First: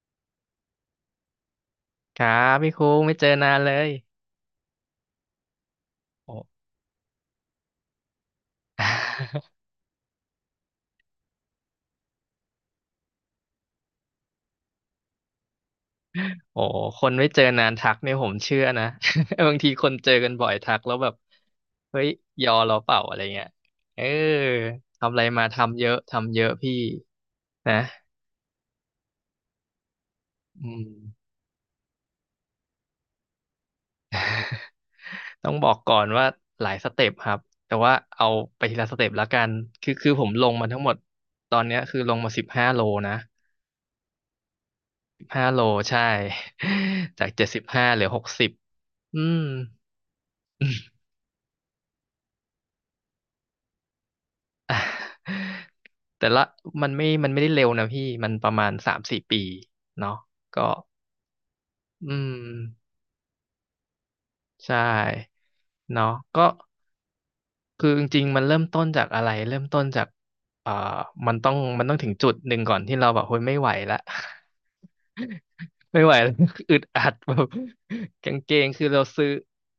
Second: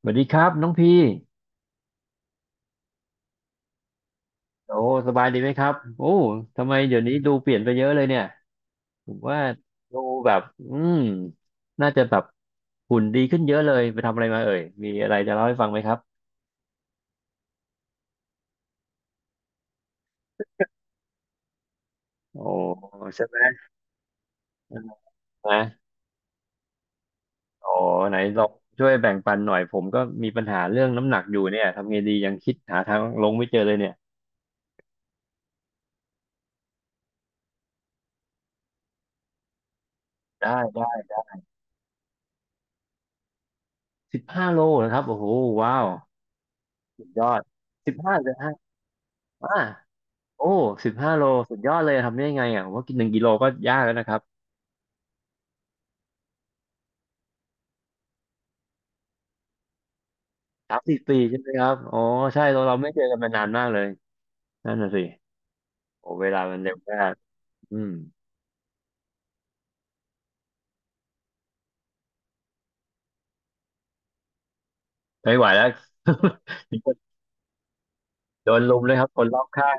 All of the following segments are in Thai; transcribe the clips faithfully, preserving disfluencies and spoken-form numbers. สวัสดีครับน้องพี่ครับพี่คุ้งไม่เจอนานเลยโอ้สบายดีไหมครับโอ้โอ้ ทำไมเดี๋ยวนี้ดูเปลี่ยนไปเยอะเลยเนี่ยผมว่า ดูแบบอืมน่าจะแบบหุ่นดีขึ้นเยอะเลยไปทำอะไรมาเอ่ยมีอะไรจะเล่าให้ฟังไหมครับโอ้คนไม่เจอนานทักเนี่ยผมเชื่อนะ บางทีคนเจอกันบ่อยทักแล้วแบบเฮ้ยโอ้ยอเราเปล่าอะไรใช่ไหมเงี้ยเออทำอะไรมาทำนะเยอะทำเยอะพี่โอ้นะไหนลองช่วยแบ่งปันหน่อยผมก็มีปัญหาอืเรื่มองน้ำหนักอยู่เนี่ยทำไงดียังคิดหาทางลงไม่เจอเลยเนี่ยต้องบอกก่อนว่าหลายสเต็ปครับแต่ว่าเอาไปทีละสเต็ปแล้วกันคือคือผมลงได้มาทั้งหมได้ดตอนเนี้ยคือลงมาสิบห้าโลนะสิบห้าโลนะครับโอ้สิโหบห้าโลว้าวใช่ สุด ยจาอกดเจ็ดสิบห้าสิบเหลือห้าหกเลยสิบฮะอืม อ่า โอ้สิบห้าโล สุดยอดเลย ทำได้ยังไงอ่ะผมว่ากินหนึ่งกิโลก็ยากแล้วนะครับ แต่ละมันไม่มันไม่ได้เร็วนะพี่ มันประมาณสามสี่ปีเนาะก็สามสี่ปีใช่ไหมครับอ๋ออืมใช่เราเราไม่เจอกันมานานมากเลย นั่ใช่นน่ะสิ โอ้เนาะเวลาก็มันเร็วมากอืคือมจริงๆมันเริ่มต้นจากอะไร เริ่มต้นจากเอ่อมันต้องมันต้องถึงจุดหนึ่งก่อนที่เราแบบเฮ้ยไม่ไหวละ ไม่ไหวแล้ว ไม่ไหวแล้ว อึมีดคนอัด แบบกางโดเกนงลุมคือเลยเราครับคนซื้อรอบข้าง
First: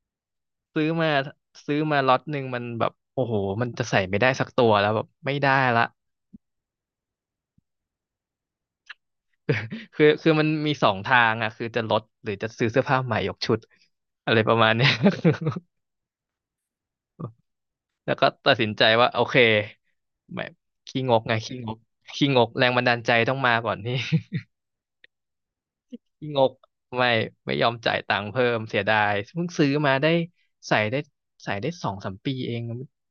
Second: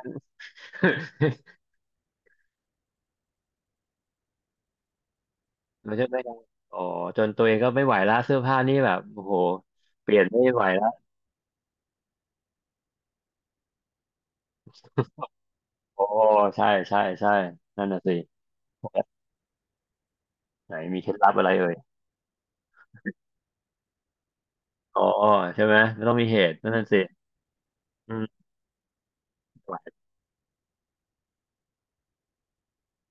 ซื้อมา ซื้อมาล็อตหนึ่งมันแบบโอ้โหมันจะใส่ไม่ได้สักตัวแล้วแบบไม่ได้ละ ไม่ใช่ไหมครับอ๋อจนตัวเองก็ไม่ไหวแล้ว เสื้อผ้านี่แบบโอ้โห คือเปลี่ยนคือมันไม่ไหวมีแล้สว องทางอ่ะคือจะลดหรือจะซื้อเสื้อผ้าใหม่ยกชุดอะไรประมาณเนี้ย โอ้ ใช่ใช่ใช่นั่นน่ะแล้สิวก็ตัดสินใจว่าโอเคไม่ไหนขี้มีเคงล็ดกลัไงบอะไรขี้งเอ่ยกขี้งกแรงบันดาลใจต้องมาก่อนนี่ อ๋อใช่ไหมไม่ต้องมีขี้เหงกตุนั่นน่ะสิไม่ไม่ยอมจ่ายอืตังค์ม เพิ่มเสียดายเพิ่งซื้อมาได้ใส่ได้ใส่ได้สองสามปีเอง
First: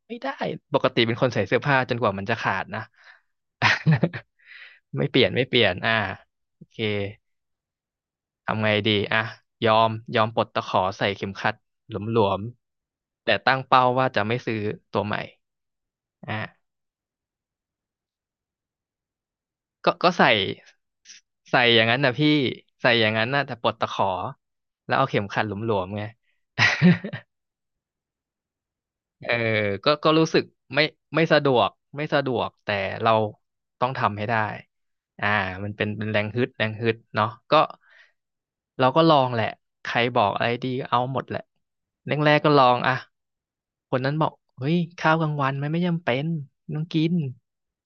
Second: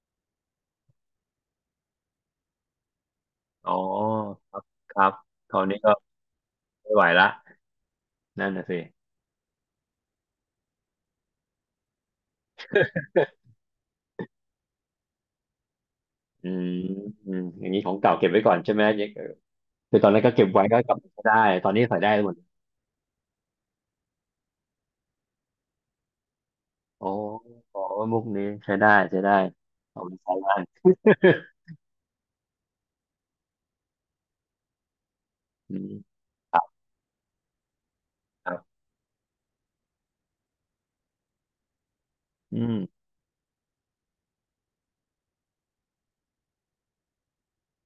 ไม่ได้ปกติเป็นคนใส่เสื้อผ้าจนกว่ามันจะขาดนะ อ๋อครับค ไม่รับเปลี่ยนไม่คเปราลี่วยนนี้ก็อ่าโอเค ไม่ไหวละนั่นทำน่ะไงสิดีอ่ะยอมยอมปลดตะขอใส่เข็มขัดหลวมๆแต่ตั้งเป้าว่าจะไม่ซื้อตัวใหม่อ่ะอืมอืมอย่างนี้ของเก่าเก็บไว้ก่อนใช่ไหมยังเออก็คือตอก็นนั้นใส่ก็เก็บไว้ก็กลับมาใช้ได้ใส่ตอนอนี้ย่างนั้ใส่นได้นะหพี่มดใส่อย่างนั้นนะแต่ปลดตะขอแล้วเอาเข็มขัดหลวมๆไง โอ้ โอ้มุกนี้ใช้ได้ใช้เออได้ก็เอาก็ไปรู้ใช้สึกได้ ไม่ไม่สะดวกไม่สะดวก แต่เราต้องทำให้ได้อ่ามั นอืเป็นมเป็นแรงฮึดครัแรบงฮึดเนาะก็ครับเราก็ลองแหละ ใครบอกอะไรดีก็เอาหมดแหละแรกๆก็อืลอมงอ่ะคนนั้นบอกเฮ้ยข้าวกลางวันมันไม่จำเป็นไม่ต้องกิน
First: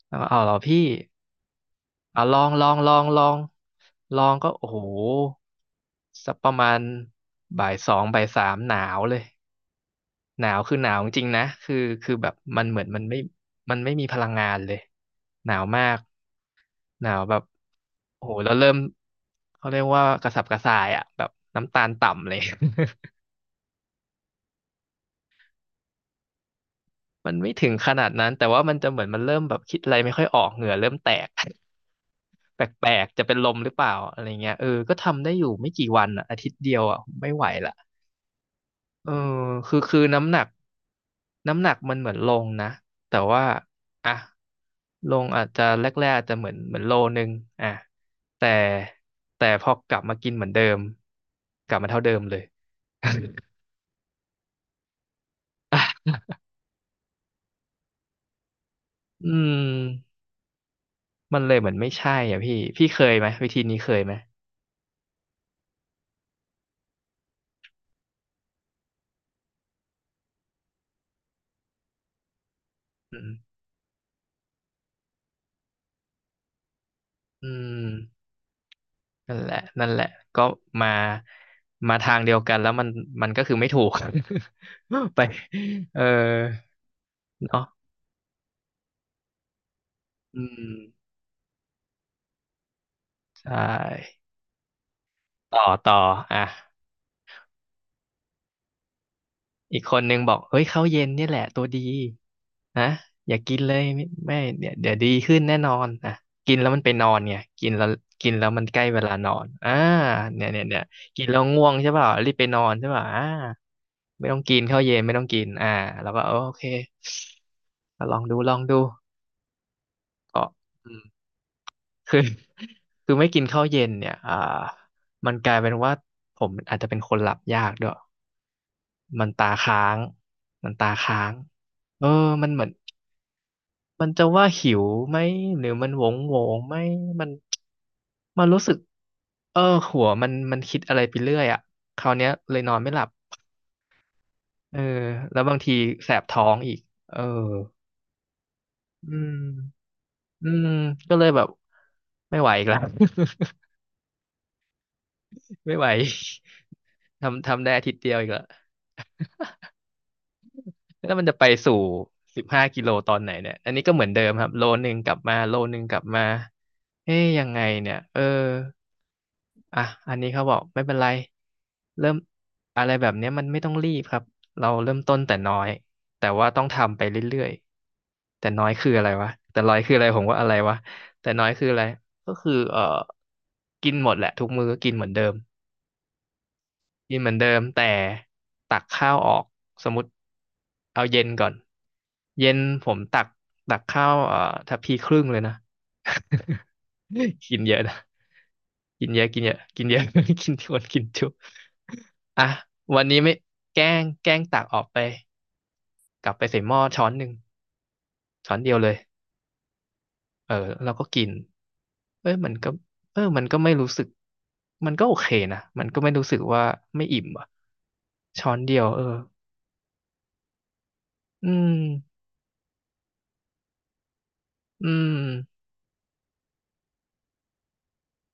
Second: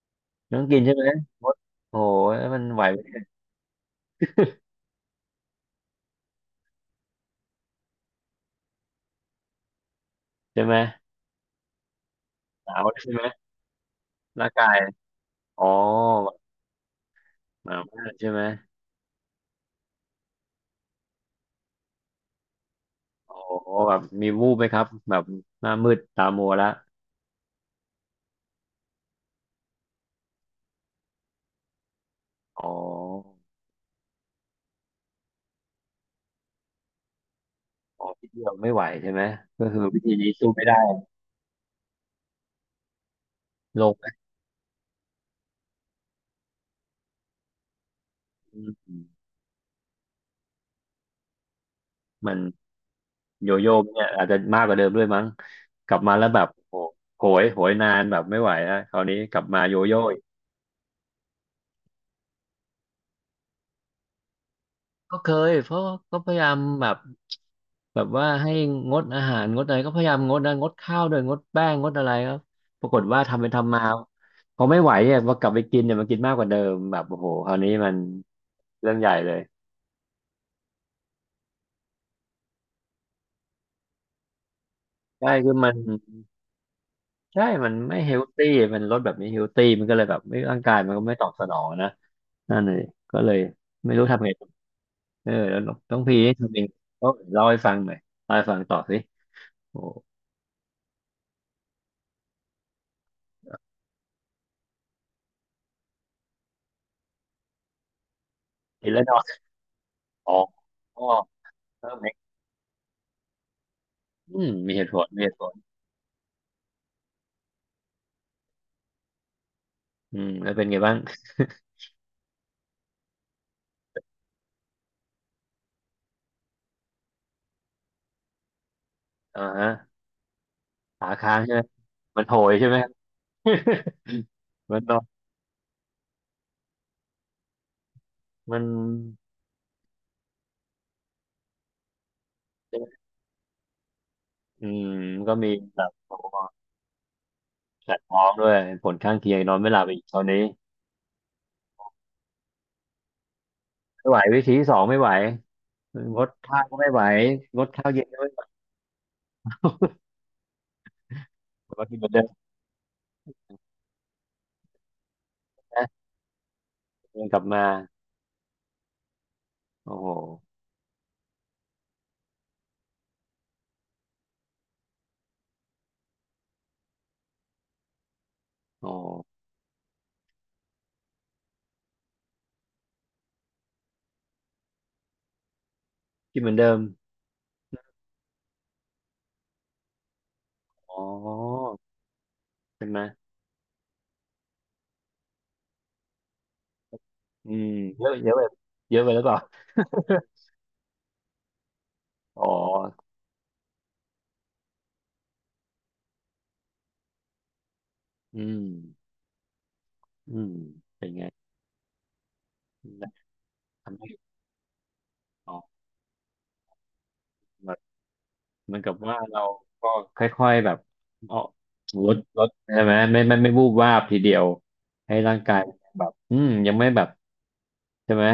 เอาเอาเหรอน้องกิพี่นใช่ไหมมดโอ้เอาลยองมัลนอง ไหวลอง ลอง ลองก็โอ้โห สักประมาณบ่ายสองบ่ายสามหนาวเลย หนาวใช่ไหคือมหนาวจริงๆนะคือคือแบบมันหเหนามือวนมันใช่ไม่ไหมมันไม่มีพลังงาร่างนกาเลยยหนาอ๋วอมากแบบหนาวแบบหนาวมากโอ้ใช่โหไหมแล้วเริ่มเขาเรียกว่ากระสับกระส่ายอ่ะแบบน้ำตาลต่ำเลย โอ้แบบมีวูบไหมครับแบบหน้ามืดตามัวละ มันไม่ถึงขนาดนั้นแต่ว่ามันจะเหมือนมันเริ่มแบบคิดอะไรไม่ค่อยออกเหงื่อเริ่มแตก แอ๋อ ปลกๆจะเป็นลมหรือเปล่าอะไรเงี้ยเออก็ทำได้อยู่ไม่กี่วันอ่ะอาทิตย์เดียวอ่ะไม่ไหวละอ๋อพี่เดียวไม่ไหวเอใช่อไหมก็คือคือคืวิอธีนี้น้ำหนัก สู้ไม่ได้น้ำหนักมันเหมือนลงนะแต่ว่าโลกอ่ะลงอาจจะแรกๆอาจจะเหมือนเหมือนโลนึงอ่ะแต่แต่พอกลับมากินเหมือนเดิมกลับมาเท่าเดิมมัเลนย โย อโย่เนี่ยอาจจะมากกว่าเดิมด้วยมั้งกลั่ะบมาแล้วแบบโอ้โหยโหยนานแบบไม่ไหวแล้วคราวนี้อืกลับมมาโยโย่อีกมันเลยเหมือนไม่ใช่อ่ะพี่พี่เคยไหมวิธีนี้เคยไหมก็เคยเพราะก็พยายามแบบแบบว่าให้งดอาหารงดอะไรก็พยายามงดนะงดข้าวด้วยงดแป้งงดอะไรครับปรากฏอืว่ามทำไปทำมาพอไม่ไหวเนี่ยพอกลับไปกินเนี่ยมันกินมากกว่าเดิมแบบโอ้โหคอืราวนี้มันมเรื่องใหญ่เลนั่นยแหละนั่นแหละก็มามาทางเดียวกันแล้วมันมันก็คือไม่ถูก ไปใช่คือมัน เออใช่เนาะมันไม่เฮลตี้มันลดแบบไม่เฮลตี้มันก็เลยแบบไม่อืร่างมกายมันก็ไม่ตอบสนองนะ นั่นเลยก็เลยใชไม่รู้่ทำไงต่อเออแล้ต่อวต่อน้องพีนี่อ่ะ ทำเองก็เล่าให้ฟังหน่อยเล่าให้ฟังต่อสิอีโอ้กคนนึงบอกเฮ้ยข้าวเย็นเนี่ยแหละตัวดีนะอย่ากินเลยไม่ไม่เดี๋ยวเดี๋ยวดีขึ้นแน่นอนอ่ะกินแล้วมันไปนอนไงกินแล้วกินแล้วมันใกล้กินเวแล้วลานอนนอนอ่าอ๋อเนี่ยเนี่ยเนี่ยอ๋อกินแล้วง่วงใช่เพิ่มเปไหล่ามรีบไปนอนใช่ป่าอ่าไม่ต้ออืงมกินมีข้าเหวตุเย็ผนลไม่มีต้องเหกิตุผนลอ่าแล้วก็เออโอเคก็ลองดูลองดูอืมก็แล้วเป็นไงอืบ้างมคือ คือไม่กินข้าวเย็นเนี่ยอ่ามันกลายเป็นว่าผมอาจจะเป็นคนหลับยากด้วย มันอ่าตาฮะค้างมันตาขาค้างค้างใช่ไหม เออมันโหมันยเหมือใช่นไหม มันจะว่า หิมันวนอไหมนหรือมันโหวงโหวงไหมมันมันมัรู้นสึกเออหัวมันมันคิดอะไรไปเรื่อยอ่ะคราวเนี้ยเลยนอนไม่หลับอืเออมก็แล้วมีบางทีแบบแสโอ้บโหท้องอีกเออแสบท้องด้วย ผลอืข้างเคียงนอนไม่หลับมอีกตอนนี้อืมก็เลยแบบไม่ไหวอีกแล้ว ไม่ไหววิธีที่สองไม่ไหว ไม่ไหวงดข้าวก็ไม่ไหวทำงทำดได้อาข้าทิวตย์เย็นเดียวก็อีกไม่ไหแล้ว ว แล้วมันจะไปสู่ก็กินเหมือนเดิมสิบห้ากิโลตอนไหนเนี่ยอันนี้ก็เหมือนเดิมครับโลนึงกลับมาโลนึงนะกลับมาเอ๊เดิยนกลัยับงไงมาเนี่ยเอออ่ะโอ้โหอันนี้เขาบอกไม่เป็นไรเริ่มอะไรแบบเนี้ยมันไม่ต้องรีบครับเราเริ่มต้นแต่น้อยแต่ว่าต้องทำไปเรื่อยๆแต่น้อยคือโอ้อะไรวะแต่น้อยคืออะไรผมว่าอะไรวะแต่น้อยคืออะไรก็คือเอ่อกินหมดแหละทุกมื้อก็กินเหมือนเดิม กินเหมือนเดิมกินเหมือนเดิมแต่ตักข้าวออกสมมติอ๋อเอาเย็นก่อนเย็นผใช่ไหมมตักตักข้าวเอ่อทัพพีครึ่งเลยนะ อืกินมเยอะนะเยอะเยอะไปเยอะกิไปนหเยรืออะเปกิล่านเยอะกินเยอะ กินทวนกินจุอ๋อ่ะอวันนี้ไม่แกล้งแกล้งตักออกไปกลับไปใส่หม้อช้อนหนึ่งอืช้อนมเดียวเลยอืเอมอเราก็เป็นกิไงนเอ้ยมันก็เออมันก็ไม่รู้ทำสึให้กมันก็โอเคอ๋อนะมันก็ไม่รู้สึกว่าไม่อิ่มอ่ะแบบช้อนเหเดีมือยนวกับเออ ว่าเราก็ค่อยๆแบบอ๋ออืมลดลดใช่ไหมไม่ไม่ไม่วูบวาบทีเดียวอืให้ร่างกายมแบบอืมยังไม่แบบใช่ไหม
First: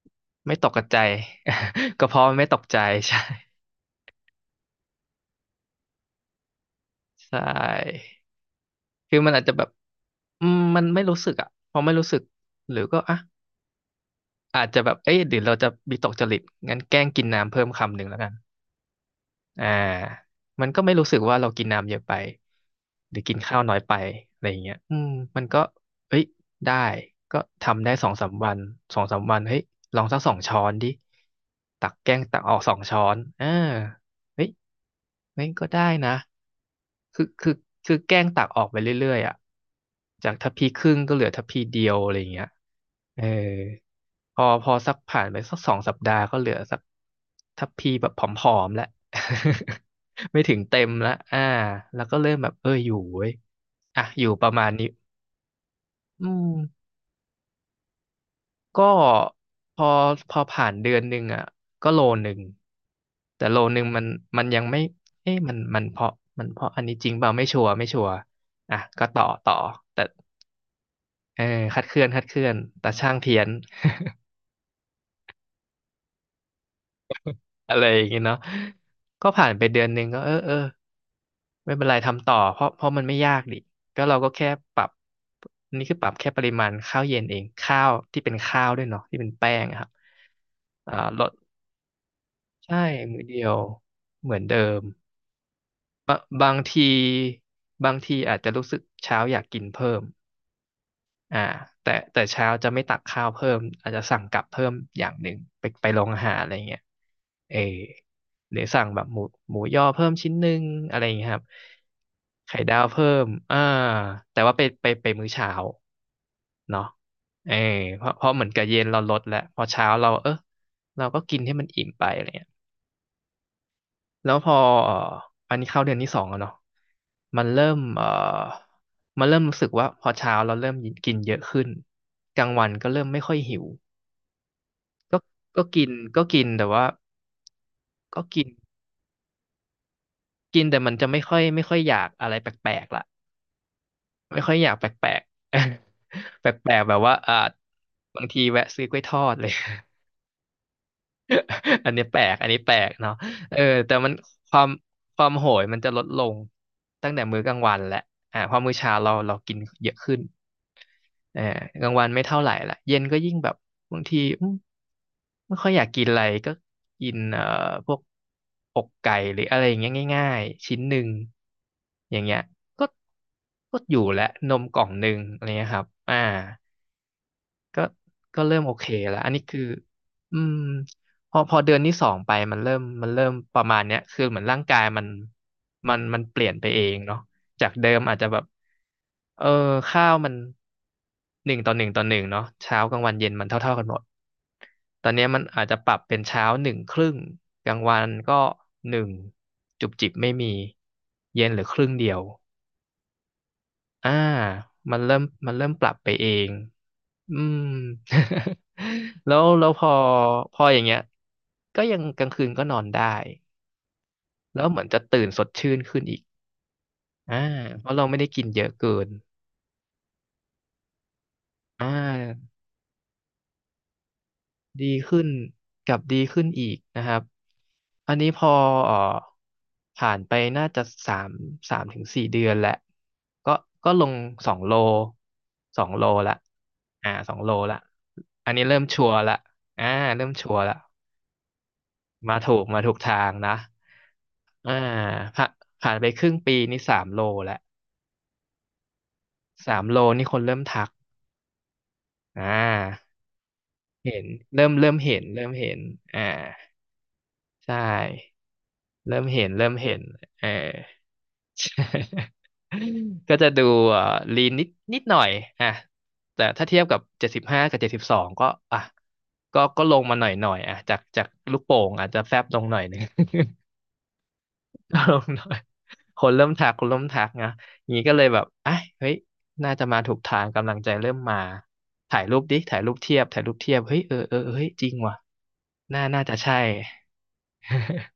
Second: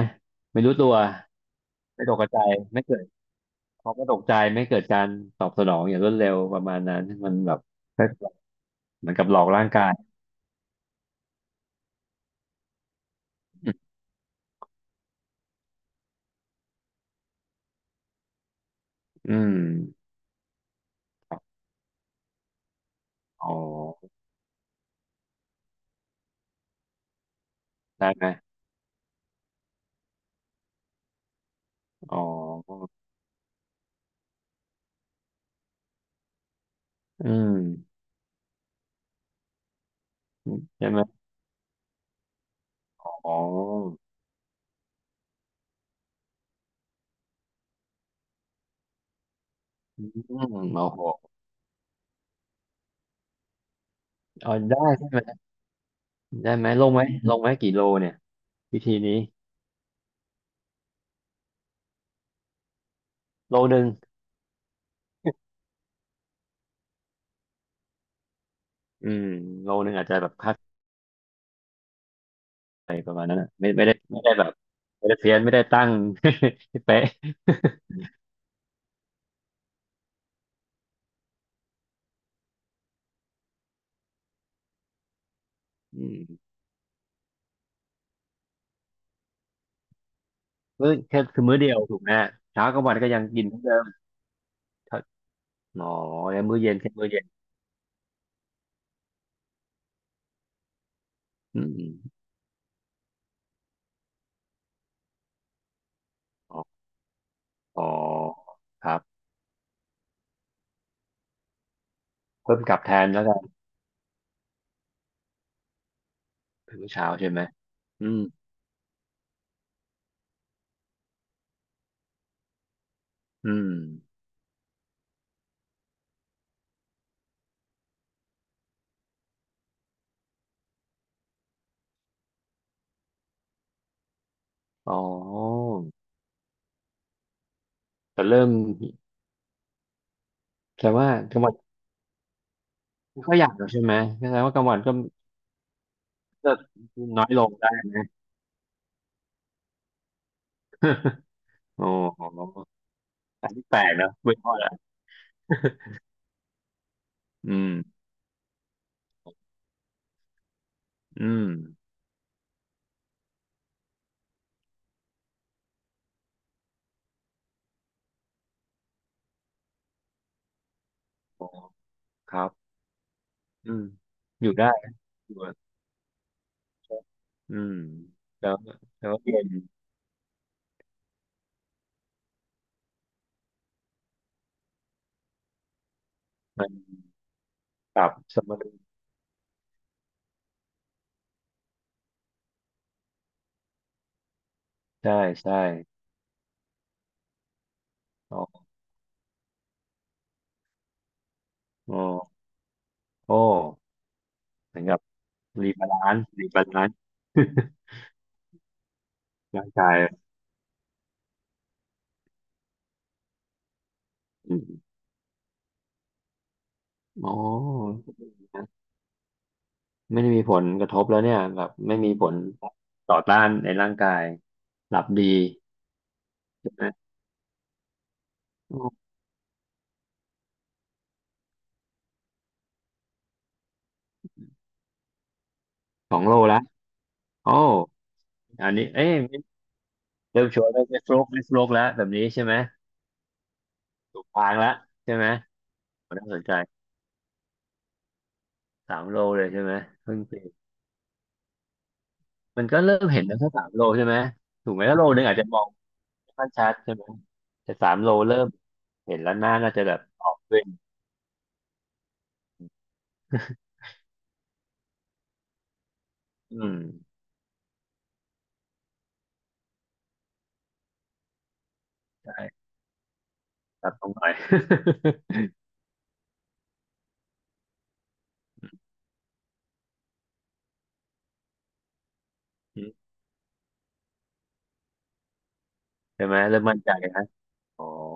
ไม่ไม่ตรู้กกตัระวใจ ไม่ก็ตเพกราะมันใจไม่ตกใจ ไม่เกิด ใช่เขาก็ตกใจไม่เกิดการตอบสนองอย่างรวดเร็วประมาณนั้นใชมันแบบ่เหมือนคือกับมันหลออาจกจะแบร่าบงกายอืมมันไม่รู้สึกอ่ะพอไม่รู้สึก หรือก็อ่ะอาจจะแบบเอ้ยเดี๋ยวเราจะมีตกจริตงั้นแกล้งกินน้ำเพิ่มคำหนึ่งแล้วกันอืมอ่ามันก็ไม่รู้สึกคว่ารัเราบกินน้ำเยอะไปหรือกินอ๋อข้าวน้อยไปอะไรอย่างเงี้ยอืมมันก็เอ้ยได้ก็ทำได้สอได้งไหสามมวันสองสามวันเฮ้ยลองสักสองช้อนดิตักแกล้อ๋องตักออกสองช้อนเออเฮ้ย เฮ้ยก็ได้นะ คือือคือมคือแกล้งตักออกไปเรื่อยๆอ่ะจากทัพพีคใช่รึ่งไหมก็เหลือทัพพีเดียวอะไรอย่างเงี้ยเอออ๋อพอพอสักผ่านไปสักสองสัปดาห์ก็เหลือสักทัพพีแบบผอมๆแล้ว อืม โอ้ไม่ถึงเต็มแล้วโหอ่าแล้วก็เริ่มแบบเอออยู่เว้ยอ่ะอยู่ปอ๋อระมาณได้นี้ใช่ไหมอืม ได้ไหมลงไหมลงไหมกี่โลเนี่ยวิก็ธีนี้พอพอผ่านเดือนหนึ่งอ่ะก็โลหนึ่งแต่โลโลหหนึ่นึ่งงมันมันยังไม่เอ๊ะมันมันเพราะมันเพราะอันนี้จริงเปล่าไม่ชัวร์ไม่ชัวร์อ่ะก็อืต่อมต่อโลหนึ่งแต่อาจจะแบบคาดเออคัดเคลื่อนคัดเคลื่อนไปแต่ปช่างระมาณเพี้นั้นยน อ่ะไม่ไม่ได้ไม่ได้แบบไม่ได้เพี้ยนไม่ได้ตั้ง ให้เป๊ะ อะไรอย่างเงี้ยเนาะก็ผ่านไปเดือนหนึ่งก็เออเออไม่เป็นไรทำต่อเพราะเพราะมันไม่ยากดิก็เราก็แค่ปรับอันนี่คืออืปรับแค่ปมริมาณข้าวเย็นเองข้าวที่เป็นข้าวด้วยเนาะที่เป็นแป้งอะครับมื้ออ่าแค่ลดคือมื้อเดียวถูกไหมเช้ากใช่ลางวันก็ยัมื้งอเดีกินยเหวมือนเดิม เหมือนเดิม อ๋อบะแล้วบางมื้อเย็นทีแค่มื้อเย็นบางทีอาจจะรู้สึกเช้าอยากกินเพิ่มอ่าอืแต่แต่มเช้าจะไม่ตักข้าวเพิ่มอาจจะสั่งกลับเพิ่มอย่างหนึ่งไปไปโรงอาหารอะไรอ๋เงี้อยเอออ๋อหรือสั่คงรัแบบบหมูหมูย่อเพิ่มชิ้นหนึ่งอะไรเงี้ยครับเพิ่ไข่มกดาลับวแทเพิ่นแล้วมกัอ่านแต่ว่าไปไปไปมื้อเช้าเป็นเนาะมื้อเช้าใช่ไหมเออเพอืราะมเพราะเหมือนกับเย็นเราลดแล้วพอเช้าเราเออเราก็กินให้มันอิ่มไปอะไรเงี้ย อืมแล้วพอเอ่ออันนี้เข้าเดือนที่สองแล้วเนาะมันเริ่มเอ่อมันเริ่มรู้สึกว่าพอเช้าเราเริ่มกินเยอะขึ้นกลางวันก็เริ่มไม่ค่อยหิวอ๋อก็ก็กินก็กินแต่ว่าก็แต่กิเริ่นมกินแต่แต่มันจะว่าไม่กค่อลายงวันไม่ค่อยอยากอะไรแปลกๆละก็อยากแล้วใช่ไหมแสดไม่งค่ว่าอยกลาองยากวันแปก็ลกๆ แปเลิกลกๆแบบว่าน้อยอ่าลงได้ไหม บางทีแวะซื้อกล้วยทอดเลย โอ้ อันนี้แป โลกอันนี้แปลหกเนาะอันเออนี้แปลแต่กมันะนไม่พคอวามละ ความโห ยมันจะลดลงตั้งแต่มื้อกอืลางมวันแหละอ่าเพอมื้อเช้าเราเรากินเยอะขึ้นอืเออมกลางวันไม่เท่าไหร่ละเย็นก็ยิ่งแบบบางทีอืมไม่ค่อยอยากกินอะไรก็กินเอ่อพวกอกไก่หรืออะไรอย่างเงี้ยง่ายๆชิ้นหนึ่งอ๋ออย่างคเงี้ยรับก็อืก็มอยู่และอนยู่มได้กล่องหนึ่งอยู่อะไรเงี้ยอะครับอ่า อืมก็ก็แล้วเริ่มโอเคแล้วแล้วอันเย็นี้นคืออืมพอพอเดือนที่สองไปมันเริ่มมันเริ่มประมาณเนี้ยคือเหมือนร่างกายมันมันมันเปลี่ยนไปมันเองเนาะจากเดิปมรับอาจจะแบสบมดุลเออข้าวมันหนึ่งต่อหนึ่งต่อหนึ่งเนาะเช้ากลางวันเย็นมันเท่าเท่ากันหมดตอนใช่เนี้ยมันใช่อาจจะปรับเป็นเช้าหนึ่งครึ่งกลางวันก็อ๋อ หนึ่งจุบจิบไม่มีเย็นเหรือครึ่งอ๋อเดียวโอ้อ่าเหมือนมักันบเริ่มมันเริ่รีมปบารับไปลานเอซ์รีง บาลานซ์ อืม แล้ว ร่าแล้งวพกาอยพออย่างเงี้ยก็ยังกลางคืนก็นอนได้อืแล้มวเหมือนจะตื่นสดชื่นขึ้นอีกอ๋ออ่าเพราะเราไม่ได้กินเยอะเกินไม่ได้มีผลกระทบแล้วเนี่ยแบบอ่ไม่มีผลาต่อต้านในร่างกายดีหลับขึ้นดีกับดีขึ้นอีใช่กไหมนะครับอันนี้พอโอเอ่อ้ผ่านไปน่าจะสามสามถึงสี่เดือนแหละก็ก็ลงสองโลสองโลสองละโลแล้วอ่าสองโลโอ้ละอันนี้อันเริ่มนี้เอ้ชัยวร์ละอ่าเริ่มเริ่ชัมวร์ชัวร์ละได้ไม่ฟลกได้โฟลกแล้วแบบนี้มาใช่ไหถูมกมาถูกทางนะ ถูกทางแล้วอ่าใช่ไหมผ่าผ่านไปคน่ารึ่งสนใจปีนี่สามโลแล้วสามโลเลยใช่ไหมสามโลเพิ่งนี่เปคลี่นยเริ่มนทักอ่มันก็เริ่ามเห็นแล้วแค่สามโลใช่ไหมเห็นเริ่ถูมกไหมเริ่มถ้าโลเห็นึนงอาจเริ่จะมมองเห็นอ่าไม่ค่อยชัดใช่ไหมใชแต่สามโล่เริ่ม เห็นเริ่มแล้วหเห็นน้าเริ่น่ามจะแบเห็บนออกเออ ด้วย ก็จะดูเอ่อลีนนิดนิดหน่อยอ่ะแต่อืถ้าเทีมยบกับเจ็ดสิบห้ากับเจ็ดสิบสองก็อ่ะก็ก็ลงมาหน่อยหน่อยอ่ะจากจากลูกโป่งอาจจะแฟบลงใช่หน่อยหนึ่ง ปรับตรงหน่อย ล งหน่อยคนเริ่มทักคนเริ่มทักนะอย่างนี้ก็เลยแบบอ่ะเฮ้ยน่าจะมาถูกทางกำลังใจเริ่มมาถ่ายรูปดิถ่ายรูปเทียบถ่ายรูปเทียบเฮ้ยเออเออเออเฮ้ยจริงว่ะน่าน่าใช่จะไหมใช่ เริ่มมั่นใจนะอ๋อ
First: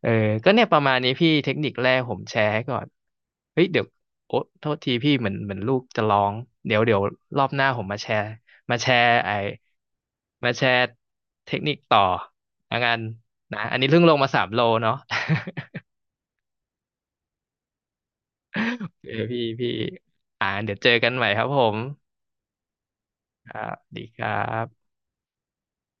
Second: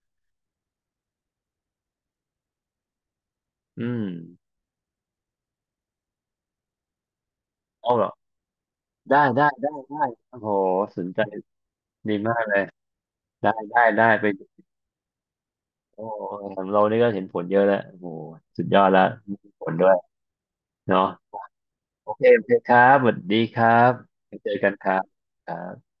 เออก็เนี่ยประมาณนี้พี่เทคนิคแรกผมแชร์ให้ก่อนเฮ้ยเดี๋ยอืวมโอ๊ะโทษทีพี่เหมือนเหมือนลูกจะร้อง เดี๋ยวเดี๋ยวรอบหน้าผมเอามาเหรแชอ ร์มาแชร์ได้ ไอได้ ได้ ได้ โอ้โหมาแชร์สนใจเทคนิคต่อดีมากเลย ละกันได้ นะอันได้นี้เพิ่ได้งลงไปมาสามโลเนาะ โอ้ของเรานี่ก็เห็นผลเยอะแล้วโอ้โหสุดยอดแล้วเออพี่มีผพี่ลด้วยอ่าเดี๋ยวเจอเนาะกันใหม่ครับผมโอเคโอเคครับสวัสดีคครัรับบดีครัไปเจอกันบครับครับ